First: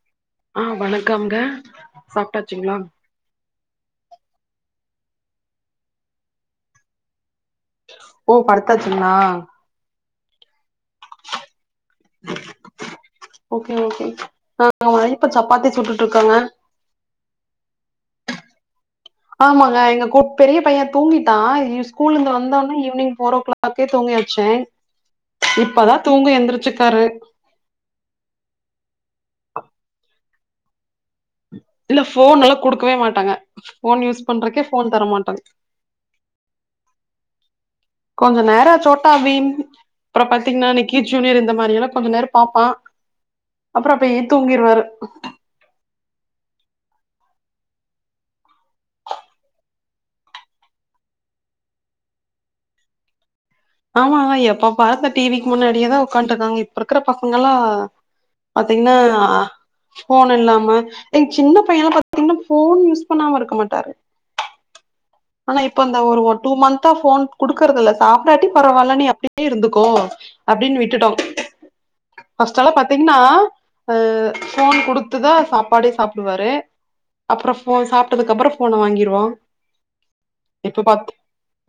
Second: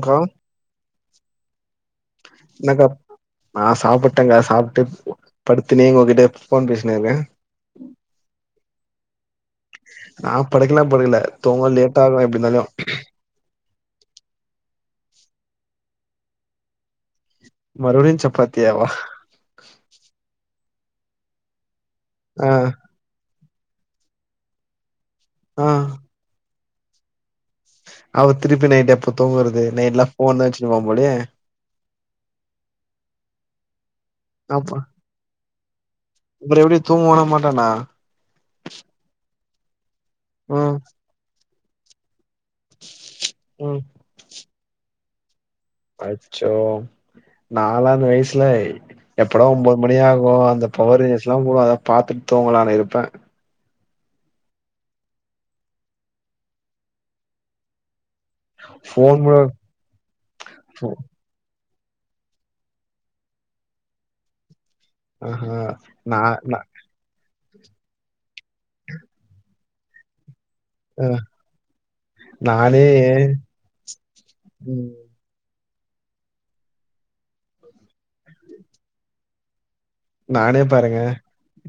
க்கா ஆ வணக்கம்ங்க சாப்டாச்சிங்களா என்னக்கா நா சாப்புட்டேங்க சாப்புட்டு போ படுத்துனே உங்ககிட்ட ஃபோன் பேசினு இருக்குறே ஓ படுத்தாச்சுங்கலா நா படுக்கலா படுக்கல தூங்க லேட் ஆகு எப்டிருந்தாலியோ ஓகே ஓகேங்க [unintelligible] நா இப்ப சப்பாத்தி சுட்டுட்டு இருக்கங்க மறுபடியு சப்பாத்தியாவா ஆமாங்க எங்க கு பெரிய பையே தூங்கிட்டா ஸ்கூல்லருந்து ஆ வந்தோட்னே ஈவினிங் ஃபோர் ஓ கிளாக் க்கே தூங்கி வச்சேன் ஆ இப்பதா தூங்கி எந்திரிச்சுக்காரு அவர் திருப்பி நைட்டு எப்ப தூங்கறது நைட்லா ஃபோன் தா வெச்சினுயிருப்பான் போலயே இல்ல ஃபோன் எல்லா குடுக்கவே மாட்டங்க ஃபோன் யூஸ் பண்றக்கே ஃபோன் தர மாட்டேங் உங்கல எப்டி தூங்குவானா மாட்டானா கொஞ்சோ நேர சோட்டா பீம் அப்பறோ பாத்தீங்கன்னா ம் நிக்கி ஜூனியர் இந்த மாரி எல்லா கொஞ்சோ நேரோ பாப்பான் ம் அப்றோ போயி தூங்டுவாரு அச்சோ நாலா அந்த வயசுலேய் எப்பட ஒம்போது மணியாகு அந்த பவர் ரேஞ்சர்ஸ்லா போடுவாங்க அத பாத்துட்டு தூங்கலான்னு இருப்பே ஆமா எப்ப பார் அந்த டி வி க்கு முன்னாடியேதா ஒக்கான்ட்டு இருக்காங்க இப்ப இருக்கற பசங்களாம் பாத்தீங்னா ஃபோன் கூட ஃபோன் இல்லாம எங்க சின்ன பையன்லா பாத்தீங்கன்னா ஃபோன் யூஸ் பண்ணாம இருக்க மாட்டாரு ஆஹா ஆனா இப்ப இந்த நா ஒரு ஒர் டூ நா ம ந்தா ஃபோன் குடுக்கறது இல்ல சாப்டாட்டி பரவால்ல நீ அப்டியே இருந்துக்கோ அப்டின் அ விட்டுட்டோ ஃபஸ்ட் எல்லா நானே பாத்திங்ன்னா எ ஃபோன் ம் குடு த்துதா சாப்பாடே சாப்டுவாரு அப்புறோ ஃபோ சாப்ட்டதுக்கு அப்புறோ ஃபோன வாங்கிருவோ. நானே பாருங்க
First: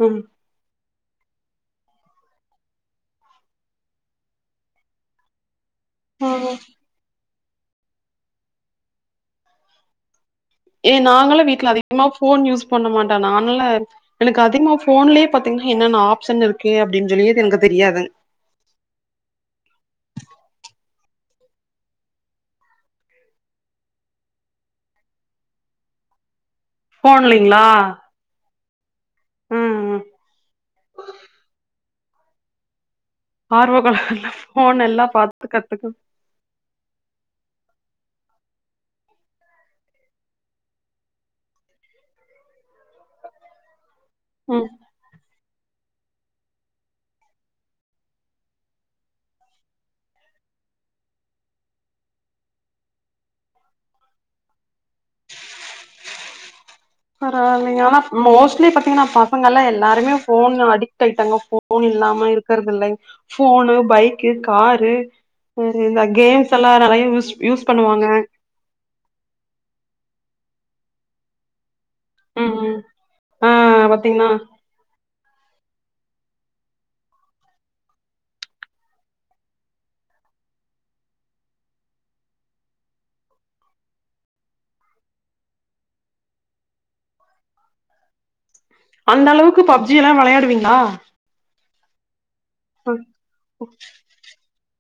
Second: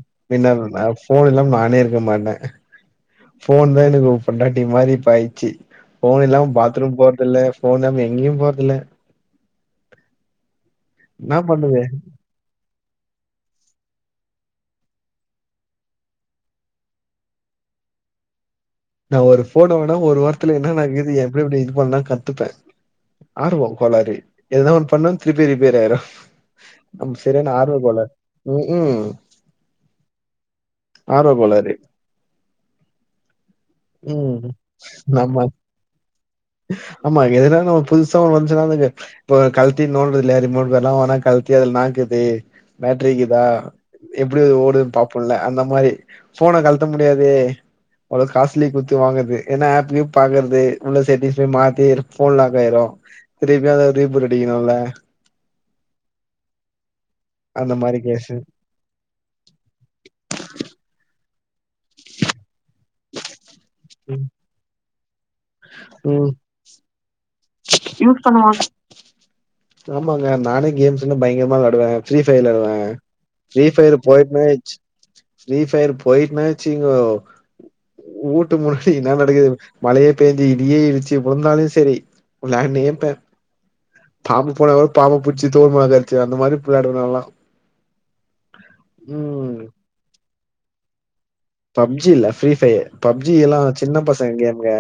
ம் என்னாது [unintelligible] ஃபோன் இல்லாம நானே இருக்க மாட்டே ஃபோன் தா எனக்கு பொண்டாட்டி மாரி இப்ப ஆயிச்சி. ஃபோன் இல்லாம பாத்ரூம் போறதில்ல ஃபோன் இல்லாம எங்கியும் போறதில்ல. ஏ என்னா நாங்கள்லா வீட்ல பண்ணுவே அதிகமா ஃபோன் யூஸ் பண்ண மாட்டோ நான் எல்ல எனக்கு அதிகமா ஃபோன்லியே பாத்திங்ன்னா என்னென்ன ஆப்ஷன் இருக்கு அப்டின் சொல்லியே இது எனக்கு தெரியாதுங். நா ஒரு ஃபோனு வாங்குனா ஒரு வாரத்துல என்னென்ன இக்குது எப்டி எப்டி இது பண்லான் கத்துப்பே. ஆர்வோ கோளாறு எதுனா ஒன் பண்ணா திருப்பியு ரிப்பேர் ஆயிரு. அப் செரியான ஃபோன்லைங்களா ஆர்வ கோளாறு ம்ஹு ம் ம் ஆர்வ கோளாறு. ஆர்வ கோளாறேல்லா ம் ஃபோன் எல்லா நம்ம பாத்து கத்துக்க ஆமா எதுனாலு நம்ம புதுசா ஒன் வஞ்ச்சுனா அதுக்கு இப்போ கழ்ட்டி நோன்றது இல்லியா ரிமோட் கார்லா வாங்குனா கழ்ட்டி அதுல இன்னாக்குது பேட்ரிக்குதா? எப்டி அது ம். ஓடுதுன் பாப்போல்ல அந்த மாரி ஃபோன கழ்ட்ட முடியாதே. அவ்ளோ காஸ்லி குட்த்து வாங்கற்து ஏனா ஆப்கீப் பாக்கற்து உள்ள செட்டிங்ஸ் போய் மாத்தி இரு ஃபோன் லாக்காயிரு திருப்பியு அத ரீபூட் அடிக்குணு இல்ல. அந்த பரவாலிங்க மாரி ஆனாப் கேஸு மோஸ்ட்லி பாத்திங்கன்னா ப சங்கல்லா எல்லாருமே ஃபோனு அடிக்ட் ஆயிட்டாங்க ஃபோன் இல்லாம இருக்கறது இல்லைங் ஃபோனு ம் பைக்கு காரு இ இந்த ம் கேம்ஸ் எல்லா நறைய யூஸ் யூஸ் பண்ணுவாங்க. ஆமாங்க நானே கேம்ஸ் வந்து பயங்கரமா வெளாடுவே. ஃப்ரீ ஃபய ம், வெளாடுவே ம். ஆ ஃப்ரீ ஃபயரு பாத்தீங்கன்னா, போயிட்னாவே வெச் ஃப்ரீ ஃபயரு போயிட்னா வெச்சிகிங்கோ ஊட்டு முன்னாடி என்னா நடக்குது மழையே பேய்ஞ்சு இடியே இடிச்சு உழுந்தாலு செரி உளாண்ணேப்ப பாம்பு போனா கூட பாம்ப புச்சி தொள் மேல உக்கார வெச்சிவ அந்த மாதிரிப் வெளாடுவே நால்லா [unintelligible] அந்த அளவுக்கு பப்ஜி எல்லா வெளையாடுவிங்ளா? பப்ஜி இல்ல ஃப்ரீ ஃபய பப்ஜி எல்லா சின்ன பசங்க கேம்ங்க.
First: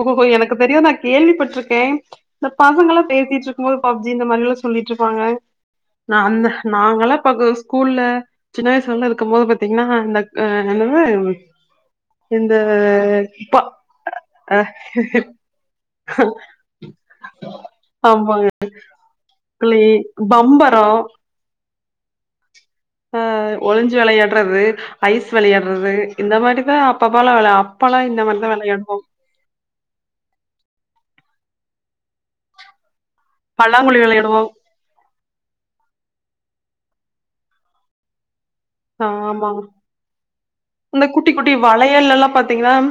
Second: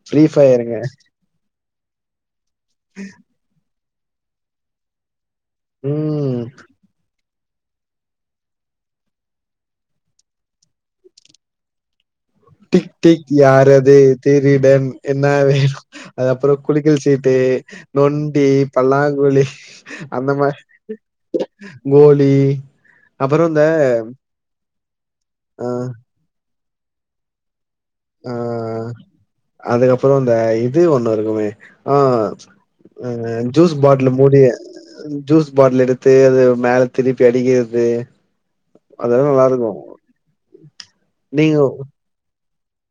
ஓஹோஹோ ஃப்ரீ எனக்கு ஃபயருங்க தெரியு நா கேள்விப்பட்ருக்கே இந்த பசங்கள்லா பேசிட்ரு க்ம்போது பப்ஜி இந்த மாரி எல்லா சொல்லிட்ருப்பாங்க. ம் அ அந்த நாங்கள்லா இப்ப கு ஸ்கூல்ல சின்ன வயசுலெல்லா இருக்கம் போது பாத்திங்ன்னா அ இந்தக் அ என்னது ம் டிக் டிக் ப யாரது? அ திருடன். என்னா வேணு? அது அப்புறோ குலுக்கல் சீட்டு, நொண்டி, ஆமாங்க பல்லாங்குழி கிளி அந்த மார் பம்பரோ கோலி ஆ அப்புறோ இந்த ஒளிஞ்சு வெளையாட்றது ஐஸ் ஆ வெளையாட்றது. இந்த மாரிதா அப்பப்பலா வெளை அப்பலா இந்த ஆ மாரிதா வெளையாடுவோ. அதுக்கப்புறோ அந்த இது ஒண்ணு இருக்குமே ஆ அ ஜூஸு பல்லாங்குழி பாட்லு வெளையாடுவோ மூடிய ஜூஸ் பாட்ல் எடுத்து அது மேல திருப்பி அடிக்கிறது. அதெல் நல்லாருக்கு. அந்த குட்டி குட்டி வளையல்லெல்லா பாத்திங்கனாம்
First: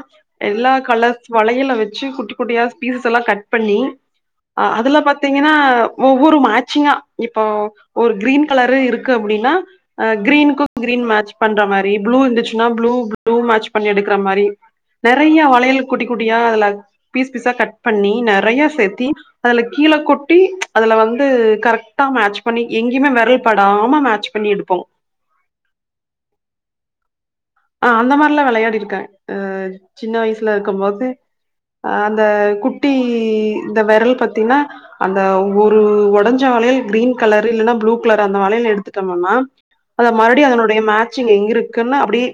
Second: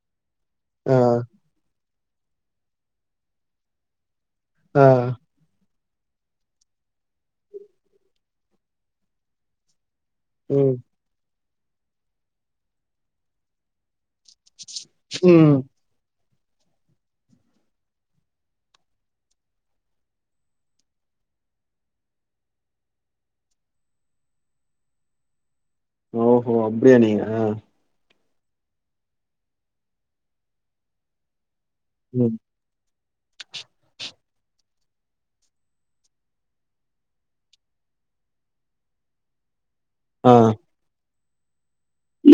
எல்லா ஆ கலஸ்சு வளையல வச்சு குட்டி குட்டியா பீசஸ்ஸெல்லா கட் பண்ணி ஆ அதுல பாத்தி ங்கன்னா ஒவ்வொரு மேச்சிங்கா இப்போ ஒரு க்ரீன் கலரு இருக்கு அப்டின்னா ஆ க்ரீனுக்கு ம் க்ரீன் மேச் பண்ற மாரி ப்ளூ இருந்துச்சுன்னா ப்ளூ ப்ளூ மேச் பண்ணி எடுக்குற மாரி நறைய ம் வளையல் குட்டி குட்டியா அதுல பீஸ் பீஸா கட் பண்ணி நறைய சேத்தி அதுல கீழே கொட்டி அதுல வந்து கரெக்டா மேச் பண்ணி எங்கேயுமே வெரல் படாம மேச் பண்ணி எடுப்போ ஓஹோ அப்டியா நீங்க ஆ அந்த மார்லா வெளயாடிருக்கே ஆ சின்ன வயசுலருக்கும்போது ஆ அந்த ம் குட்டி இந்த வெரல் பாத்தீனா அந்த ஒரு ஒடஞ்ச வளையல் க்ரீன் கலரு இல்லன்னா ப்ளூ கலர் அந்த வளையல் எடுத்துட்டம்மனா அத ஆ மறுப்டி அதனுடைய மேச்சிங் எங்கருக்குன் அப்டியே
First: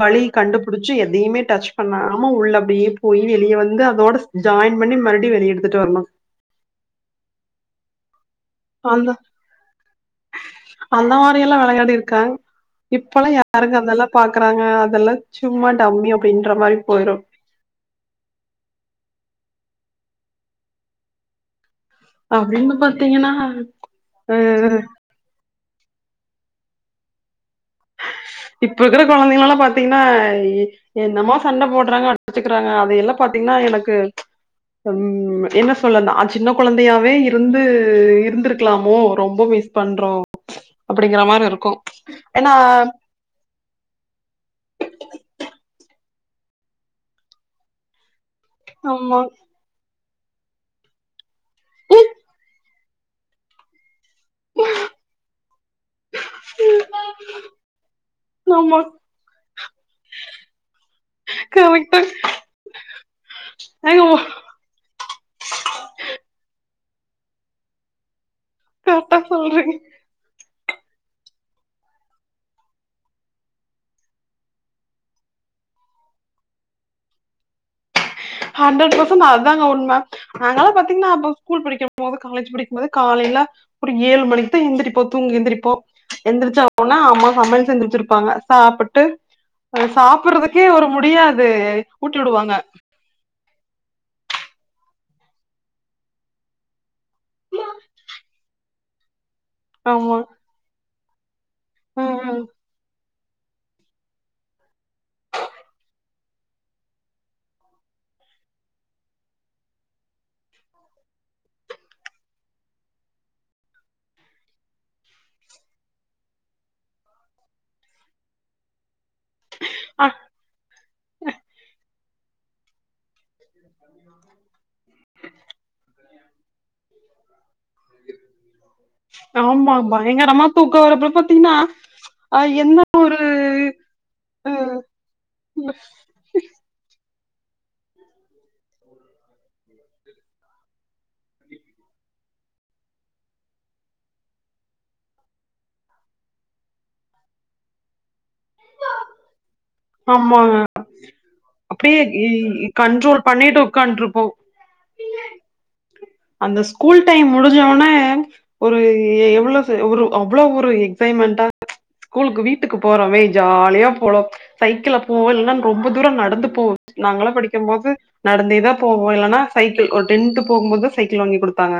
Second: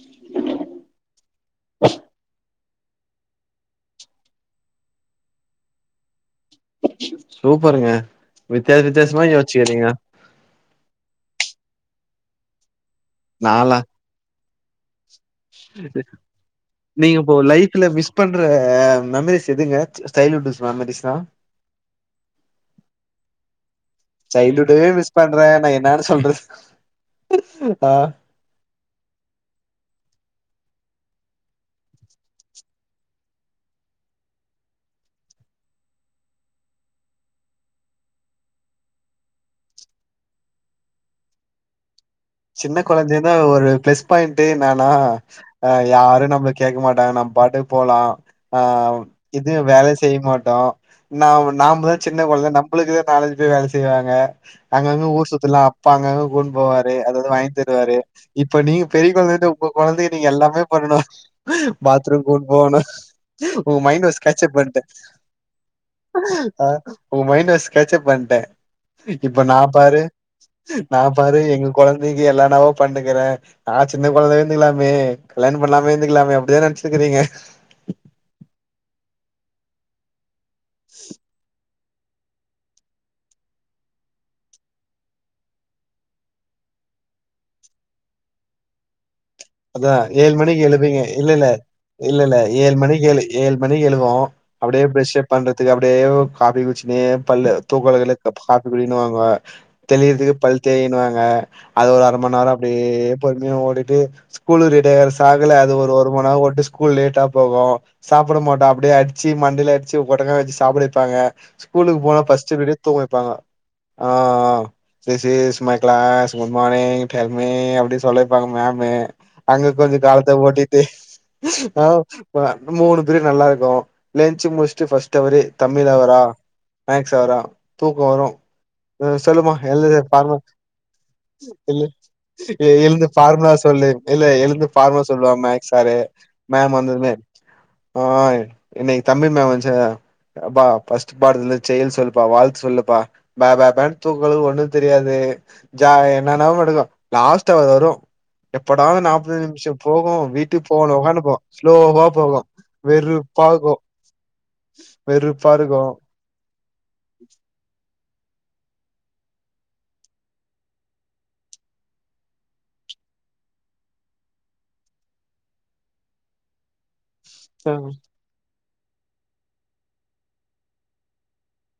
வழி கண்டுபுடிச்சு எதையுமே டச் பண்ணாம உள்ள அப்டியே போய் வெளியே வந்து அதோட ஜாயின் பண்ணி மறுப்டி வெளிய எடுத்துட்டு வர்ணு சூப்பர்ங்க வித்தியாச அந்த வித்தியாசமா யோச்சுக்குறீங்க அந்த மாரி எல்லா வெளயாடிருக்க இப்பலா யாருங்க நாலா அதல்லா பாக்குறாங்க அதல்லா நீங்க இப்போ லைஃப்ல மிஸ் பண்ற மெமரிஸ் எதுங்க சைல்வுட்டூஸ் மெமரிஸ்ன்னா அப்டின்னு பாத்தீங்கன்னா ஆ பண்றே நா என்னானு சொல்றது ஆ இப்பருக்ற கொழந்தைங்கலல்லா பாத்தீங்கன்னா என்னமா சண்ட போட்றாங்க அடிச்சுக்கிறாங்க அதையெல்லா பாத்தீங்கன்னா எனக்கு ம் என்ன சொல்ல நா சின்ன கொழந்தயாவே இருந்து இருந்திருக்கலாமோ ரொம்ப மிஸ் பண்றோ அப்டிங்ற மாரி இருக்கு ஏன்னா சின்ன கொழந்தையா தா ஒரு ப்ளஸ் பாயிண்ட்டு என்னானா ஆ யாரு நம்ள கேக்க மாட்டாங்க நம் பாட்டுக்கு போலா ஆ ஆமா எது வேல செய்ய மாட்டோ நா நாம தா சின்ன கொழந்த நம்ளுக்குதா நாலஞ்சு பேரு வேல செய்வாங்க அங்கங்க ஊர் சுத்துலா அப்பா அங்கங்க கூட்னு போவாரு அத இது வாய்ன் தருவாரு இப்ப ஆமா நீங்க பெரிய கொழந்தாய்ட்டு ஒங்க கொழந்தைக்கி நீங்க எல்லாமே பண்ணணு கரெக்டா பாத்ரூம் கூட்போவுனு ஒங்க மைண்ட் ஏங்க வாய்ஸ் கேச்சப் பண்ட்டே ஆ ஒங்க மைண்ட் வாய்ஸ் கேச்சப் பண்ட்டே கரெக்டா இப்ப நா சொல்றீங்க பாரு நா பாரு எங்க கொழந்தக்கி எல்லானாவோ பண்ணுக்குறே நா சின்ன கொழந்தயாவே இந்துக்கலாமே கல்யாணம் பண்ணாமே இந்துக்கலாமே அப்டிதா நென்ச்சுக்குறீங்க ஹண்ட்ரட் பர்சன்ட் அதாங்க உண்ம நாங்களா பாத்தீங்னா அப்ப ஸ்கூல் படிக்கிற போது காலேஜ் படிக்குபோது காலைல ஒரு ஏழு மணிக்கு தா எந்திரிப்போ தூங்கி எந்திரிப்போ எந்திரிச்ச ஒ னா அம்மா சமையல் செஞ்சு வச்சிருப்பாங்க சாப்புட்டு அது அதா ஏழு மணிக்கு சாப்பறதுக்கே ஒரு எழுப்பீங்க இல்ல முடியாது ஊட்டி வுடுவாங்க ஏழ் மணிக்கி எழுகுவோ அப்டியே ப்ரஷப் பண்றதுக்கு அப்டியே காஃபி குச்சினே பல்லு தூக்கலக்கதுல காஃபி குடின்னுவாங்க ஆமா தெளியிறதுக்கு பல்தேய்யினுவாங்க அது ஒரு அர மண் ம் நேர அப்டியே பொறுமயா ஓடிட்டு ஸ்கூல் ரெடியாகுற சாக்குல அது ஒரு மண்நேரோ ஓட்டிஸ்கூல் லேட்டா போகு சாப்புட மாட்டோ அப்டியே அட்ச்சு மண்டய்ல அட்ச்சு கொட்டங்க வச்சு சாப்ட வெப்பாங்க ஸ்கூலுக்கு போனா ஃபர்ஸ்ட்டு பீரியடே தூங்க வப்பாங்க ஆ ஆ சிசிஸ் மை க்ளாஸ் குட் மானிங் டெல் மி அப்டி சொல்ல வெப்பாங்க மேமு அங்க கொஞ்சோ அ காலத்த ஓட்டிட்டு ஆ மூணு பிரிடு நல்லா இருக்கு லெஞ்ச் முடிசிட்டு ஃபஸ்ட் அவரே தமிழ் அவரா மேக்ஸ் அவரா ஆ சொல்லுமா ஆமா எழுதுங்க பயங்கரமா தூக்க வரப்ப பாத்தீங்கன்னா அ என்ன [unintelligible] பார்முலா சொல்லு இல்ல எழுந்து பார்முலா சொல்ல மேக்ஸ் சாரு மேம் வந்ததுமே ஆ இன்னக்கி தமிழ் மேம் வன்ச்சா எப்பா ஃபஸ்ட்டு பாடுத்ல செயுள் சொல்லுப்பா வாழ்த்து சொல்லுப்பா பேபேபே தூங்க கலக்கதுல ஒண்ணு தெரியாது ஜா என்னான [unintelligible] லாஸ்ட் அவர் வரு எப்படா இந்த நாப்பத்தஞ்சு நிமிஷோ போகு ஆமாங்க வீட்டுக் போணு உகான்டுயிப்போ அப்டியே ஸ்லோவா போவு கண்ட்ரோல் வெறுப்பா பண்ணிட்டு இக்கு உக்காண்ட்ருப்போ வெறுப்பா இருக்கு அந்த ஸ்கூல் டைம் முடிஞ்ச ஒனே ஒரு எவ்ளோ ஒரு அவ்ளோ ஒரு எக்ஸைமெண்டா ஸ்கூலுக் வீட்டுக்கு போறோவே ஜாலியா போலோ சைக்கிள்ள போவோ இல்லனா ரொம்ப தூர நடந்து போ நாங்கெல்லா படிக்கும் ஆ போது நடந்தேதா போவோ இல்லனா சைக்கிள் ஒரு டென்த் போகும் போது சைக்கிள் வாங்கி குடுத்தாங்க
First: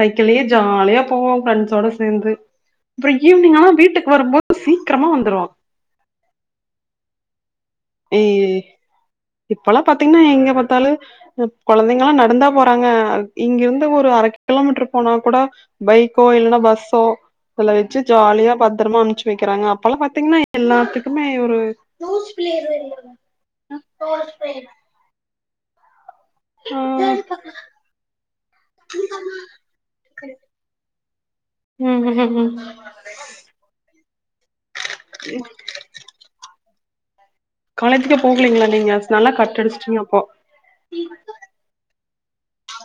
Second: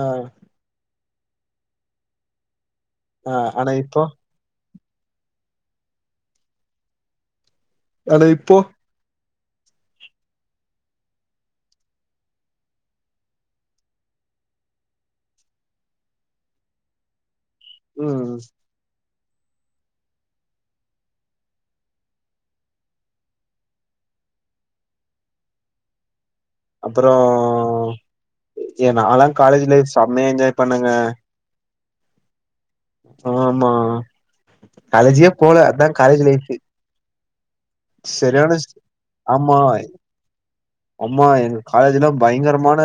சைக்கிள்ளயே ஜாலியா போவோ பிரெண்ஸ் சோட சேந்து அப்றோ ஆ ஈவினிங் ஆனா இப்போ வீட்டுக் போம்போது சீக்கிரமா வந்துரு ஆனா இப்போ இப்பெல்லா பாத்தீங்கன்னா எங்க பாத்தாலு கொழந்தைகளா நடந்தா போறாங்க இங்கிருந்து ஒரு அர கிலோமீட்டர் போனா கூட பைக்கோ இல்லனா பஸ்ஸோ அதல வெச்சு ம் ஜாலியா பத்திரமா அமுச்சு வைக்கிறாங்க அப்பெல்லா பாத்தீங்கன்னா எல்லாத்துக்குமே ஒரு [unintelligible] ஆ அப்றோ ஏ நால்லா காலேஜ் லைஃப் செமையா என்ஜாய் பண்ணங்க ம் ம்ஹீ ம் ஆமா காலேஜிக்கே போல அதா காலேஜ் லைஃப்பு காலேஜிக்கே போகலீங்ளா நீங்க நல்லா கட் ஆமா அடிச்சிட்டீங்க அப்போ ஆமா எங்க காலேஜ்லா பயங்கரமான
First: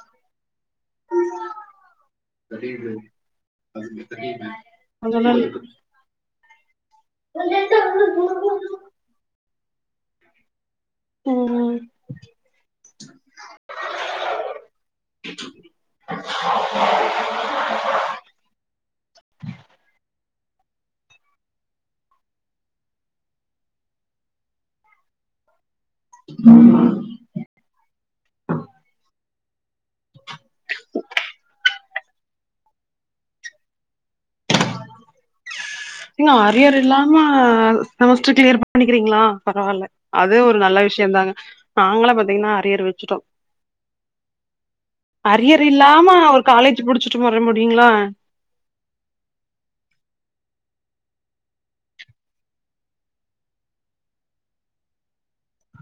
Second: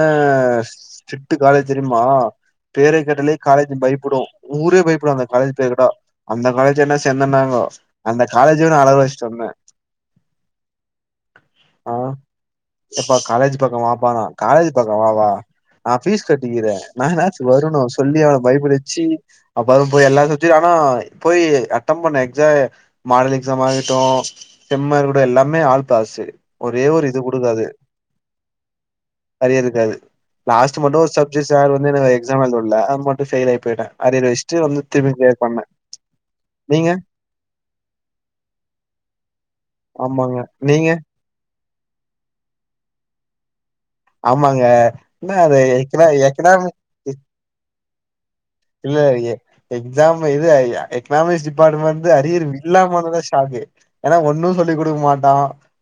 ஸ்டிட்டு காலேஜ் தெரியுமா பேர கேட்டாலே காலேஜ் பயப்படு ஊரே பயப்படு அந்த அதனால காலேஜ் பேர கேட்டா அந்த காலேஜ் என்ன சேந்தன்னாங்கோ அந்த காலேஜ்ஜவே நா அழ வெச்சுட்டமே ம் ம் ஆ எப்பா காலேஜ் பக்க வாப்பானா காலேஜ் பக்க வா வா நா பீஸ் கட்டிக்கிற நா என்னச்சுகு வரணு சொல்லி அவன பயப்பட வெச்சி அப்றோ போய் எல்லாரு [unintelligible] ஆனா போய் அட்டம் பண்ண எக்ஸாமே மாடல் எக்ஸாமா ஆகட்டு செம்மா இருக்கடு எல்லாமே ஆள் பாசு ஒரே ஒரு இது குடுக்காது அரியர் இக்காது லாஸ்ட்டு மட்டு ஒரு சப்ஜெட் சார் வந்து எனக்கு எக்ஸாம் எழுத விடல அது மட்டு பைல் அயிட்டே அரியர் வெச் டு வந்து திரும்பி கிளியர் பண்ண நீங்க அரியர் இல்லாம செமஸ்டர் கிளியர் பண்ணிக்கிறீங்ளா பரவால்ல அதே ஆமாங்க ஒரு நல்ல நீங்க விஷயோ தாங்க நாங்களா பாத்தீங்கன்னா அரியர் வெச்சிட்டோ ஆமாங்க என்ன அது அரியர் எக்கனா இல்லாம ஒரு காலேஜ் எக்கனாமிக் முடிச்சுட்டு வர முடியுங்ளா இல்ல எ எக்ஸாம் எது எக்கனாமிக்ஸ் டிபார்ட்மெண்ட்ந்து அரியர் இல்லாம வந்தாதா ஷாக்கு ஏனா ஒன்னு சொல்லி குடுக்க மாட்டா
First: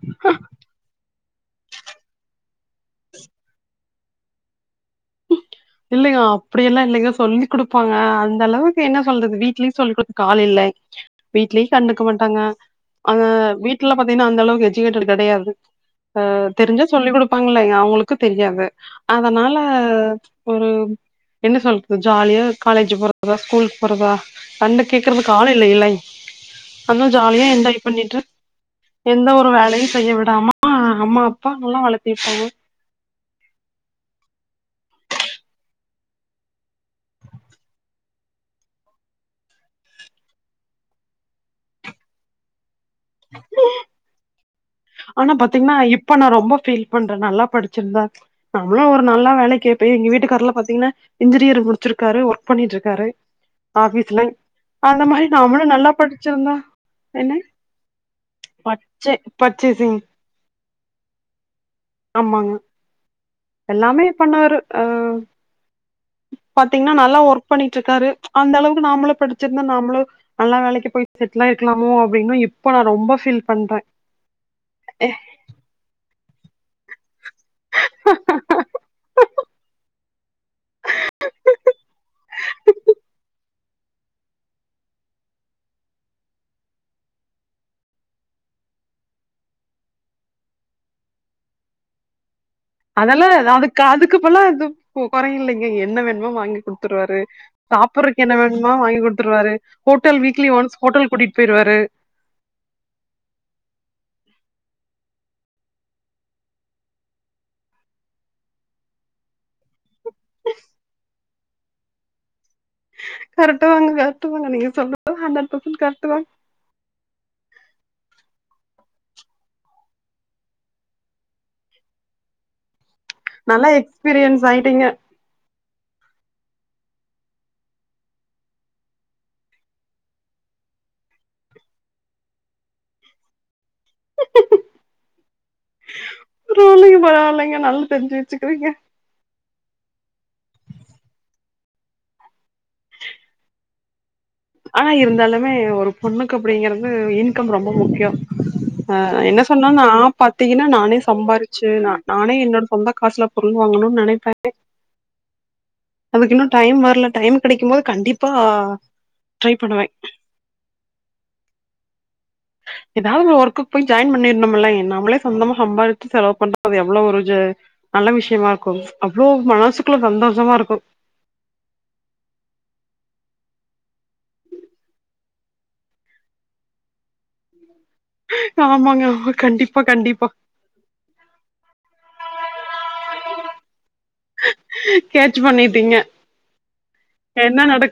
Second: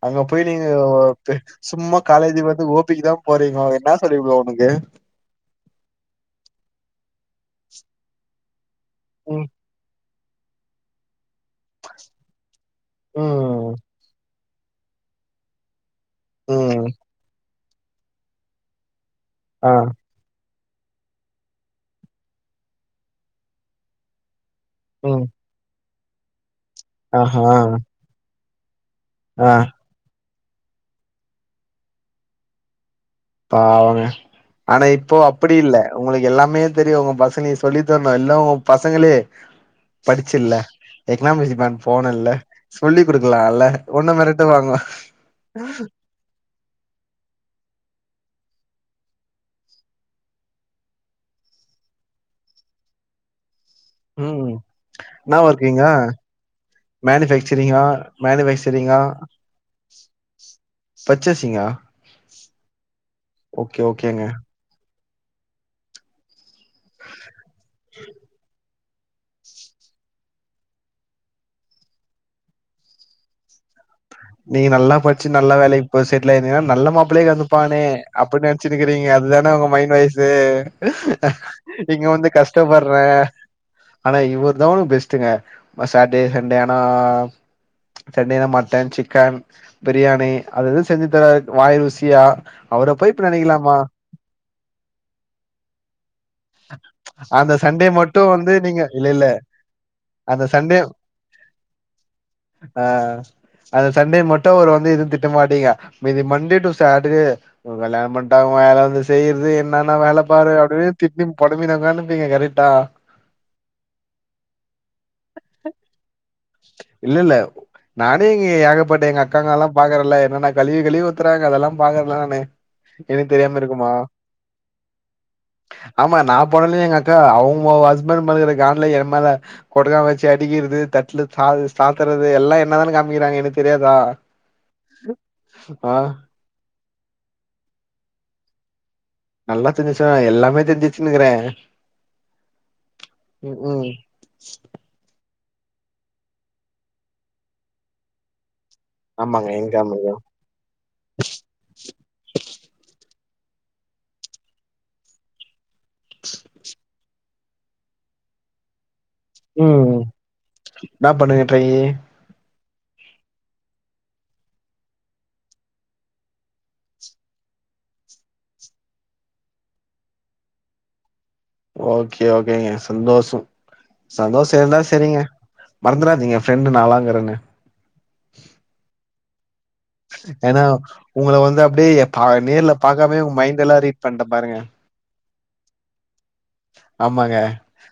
அங்க போய் நீங்க சும்மா காலேஜ் வந்து ஓபிக்குதா போறீங்கோ என்னா படி ப்ரோ உனக்கு இல்லைங்க அப்டிலா இல்லைங்க சொல்லி குடுப்பாங்க அந்த அளவுக்கு என்ன சொல்றது ம் வீட்லயு சொல்லி குடுக் ஆள் இல்ல வீட்லி கண்டுக்க மாட்டாங்க அத வீட் ம் வீட்ல பாத்தீங்கனா அந்த அளவு எஜுகேட்டட் கடையாது அ தெரிஞ்சா ம் சொல்லி குடுப்பாங்க ங்லய அவுங்களுக்கு தெரியாது அதனால ஆ ஒரு என்ன சொல்றது ஜாலியா காலேஜு போறதா ஸ்கூலுக் போறதா கண்டு ம் கேக்குறதுக்கு ஆளு இல்லைலை அது ஆஹா ஜாலியா என்ஜாய் பண்ணிட்டு எந்த ஒரு ஆ வேலையு செய்ய விடாம அம்மா அப்பா நல்லா வளத்திருப்பாங்க பாவங்க ஆனா இப்போ அப்படி இல்ல உங்களுக்கு எல்லாமே தெரியு உங் பசங்ளே சொல்லி தரணு எல்லா உங்க பசங்களே படிச்சில்ல எக்னாமிக்ஸ் மேம் போனல்ல சொல்லி குடுக்கலால ஒன்ன மிரட்டு வாங்க ஆனா பாத்தீங்னா இப்ப நா ரொம்ப ஃபீல் பண்ற நல்லா படிச்சிருந்தா நம்ளு ஒரு நல்லா வேலைக்கு பேய் எங்க வீட்டுக்கார்லா பாத்தீங்னா இன்ஜினியர் முடிச்சிருக்காரு ஒர்க் பண்ணிட்டு இருக்காரு ஆபீஸ்ல ம் அந்த மாரி நம்மளு நல்லா படிச்சிருந்த மேனுபேக்சரிங்கா மேனுபேக்சரிங்கா ம் பர்சசிங்கா ஆமாங்க எல்லாமே ஓகேங்க பண்ணுவரு ஆ பாத்தீங்னா நல்லா ஒர்க் பண்ணிட்டு இருக்காரு அந்த அளவுக்கு நாம்மளு படிச்சிருந்தா நாம்ளு நல்லா வேலைக்கி போய் செட்லாயிருக்கலாமோ அப்டின்னு இப்ப நா ரொம்ப ஃபீல் பண்ற நீங்க நல்லா படிச்சு நல்ல வேலைக்கு போய் செட்டில் ஆயிருந்தீங்கனா நல்ல மாப்பிளே வந்துப்பானே அப்டி நென ச்சின்னுகிறீங்க அதுதான உங்க மைண்ட் வாய்ஸு நீங்க வந்து கஷ்டப்பர்ற ஆனா இவர் தா உங் பெஸ்ட்டுங்க சாட்டர்டே சண்டே ஆனா சண்டேல மட்டன் சிக்கன் பிரியாணி அது அது செஞ்சு தராரு வாய் ருசியா அவர போய் இப்ப அதெல்லா ஏதாது நெனைக்கலாமா காதுக்குப்போல்லா இது கொர இல்லைங்க என்ன வேணுமோ வாங்கிக் குடு த்துருவாரு அந்த சண்டே மட்டு சாப்பற்றக் என்ன வந்து வேண்மா நீங்க வாங்கி இல்ல இல்ல குடுத்துருவாரு ஹோட்டல் அந்த வீக்லி சண்டே ஒன்ஸ் ஹோட்டல் கூட்டிட் போய்ருவாரு ஆ அந்த சண்டே மட்டு அவுரு வந்து எதுவு திட்டமாட்டீங்க மீதி மண்டே டு சாட்டர்டே ஒரு கல்யாண பண்டா வேல வந்து செய்றது என் னான வேல பாரு அப்டின்னு திட்டி பொலம்பி தாங்க அனுப்பிங்க கரட்டா கரட்டு தாங்க கரட்டு தாங்க நீங்க சொல்லுறதெல்லா ஹன்ட்ரட் பர்சன்ட் கரட்டு தாங்க இல்ல இல்ல நானே இங்கி ஏகப்பட்ட எங்க அக்காங்க எல்லா பாக்குறல்ல என்னன்னா கழுவி கழுவி உத்துறங்க அதெல்லா பாக்குறன்ல நானு எனக் தெரியாம நல்லா இருக்குமா எக்ஸ்பீரியன்ஸ் ஆயிட்டீங்க ஆமா நா போனலே எங்க அக்கா அவுங்க ஹஸ்பண்ட் மேல இருக்கற கான்ல என் மேல கொடுக்கா வச்சு அடிக்கிறது தட்ல ச சாத்துறது எல்லா என்னதான காமிக்கிறாங்க எனக் தெரியாதா ஆ பரவால்லைங்க பரவால்லைங்க நல்ல தெரிஞ்சு வச்சுக்கிறீங்க நல்லா தெரிஞ்சுச்சே எல்லாமே தெரிஞ்சிச்சுனுக்கிற உம் ஆனா இருந்தாலுமே ஒரு பொண்ணுக்கு அப்டிங்கிறது இன்கம் ரொம்ப முக்கியம் அ என்ன ஆமாங்க எங்க சொன்னன்னா ஆமாங்க பத் தீன்னா நானே சம்பாரிச்சு நா நானே என்னோட சொந்த காசுல பொருள் வாங்கண்னு நெனைப்பே அதுக்கு இன்னு டைம் வரல டைம் கிடைக்கு போது கண்டிப்பா ட்ரை பண்ணுவே உம் என்னா பண்ணுங்க டிரையி ஏதாது ஒரு ஒர்க்கக்கு போய் ஜாயின் பண்ணிரும்லை நம்மளே சொந்தமா சம்பாரிச்சு செலவு பண்றது எவ்வளோ ஒரு ஜ நல்ல விஷயமா இருக்கு அவ்ளோ மனசுக்குள்ள சந்தோஷமா இருக்கு ஓகே ஓகேங்க சந்தோஷோ சந்தோஷோ இருந்தா செரிங்க மறந்துறாதிங்க ஃபெர்ண்டு நாளாங்கறனு ஆமாங்க கண்டிப்பா கண்டிப்பா ஏன்னா உங்கள வந்து அப்டியே பா நேர்ல பாக்காமே ஒங்க மைண்ட் எல்லா ரீட் பண்ட்ட பாருங்க கேட்ச் பண்ணிட்டீங்க ஆமாங்க என்ன நடக்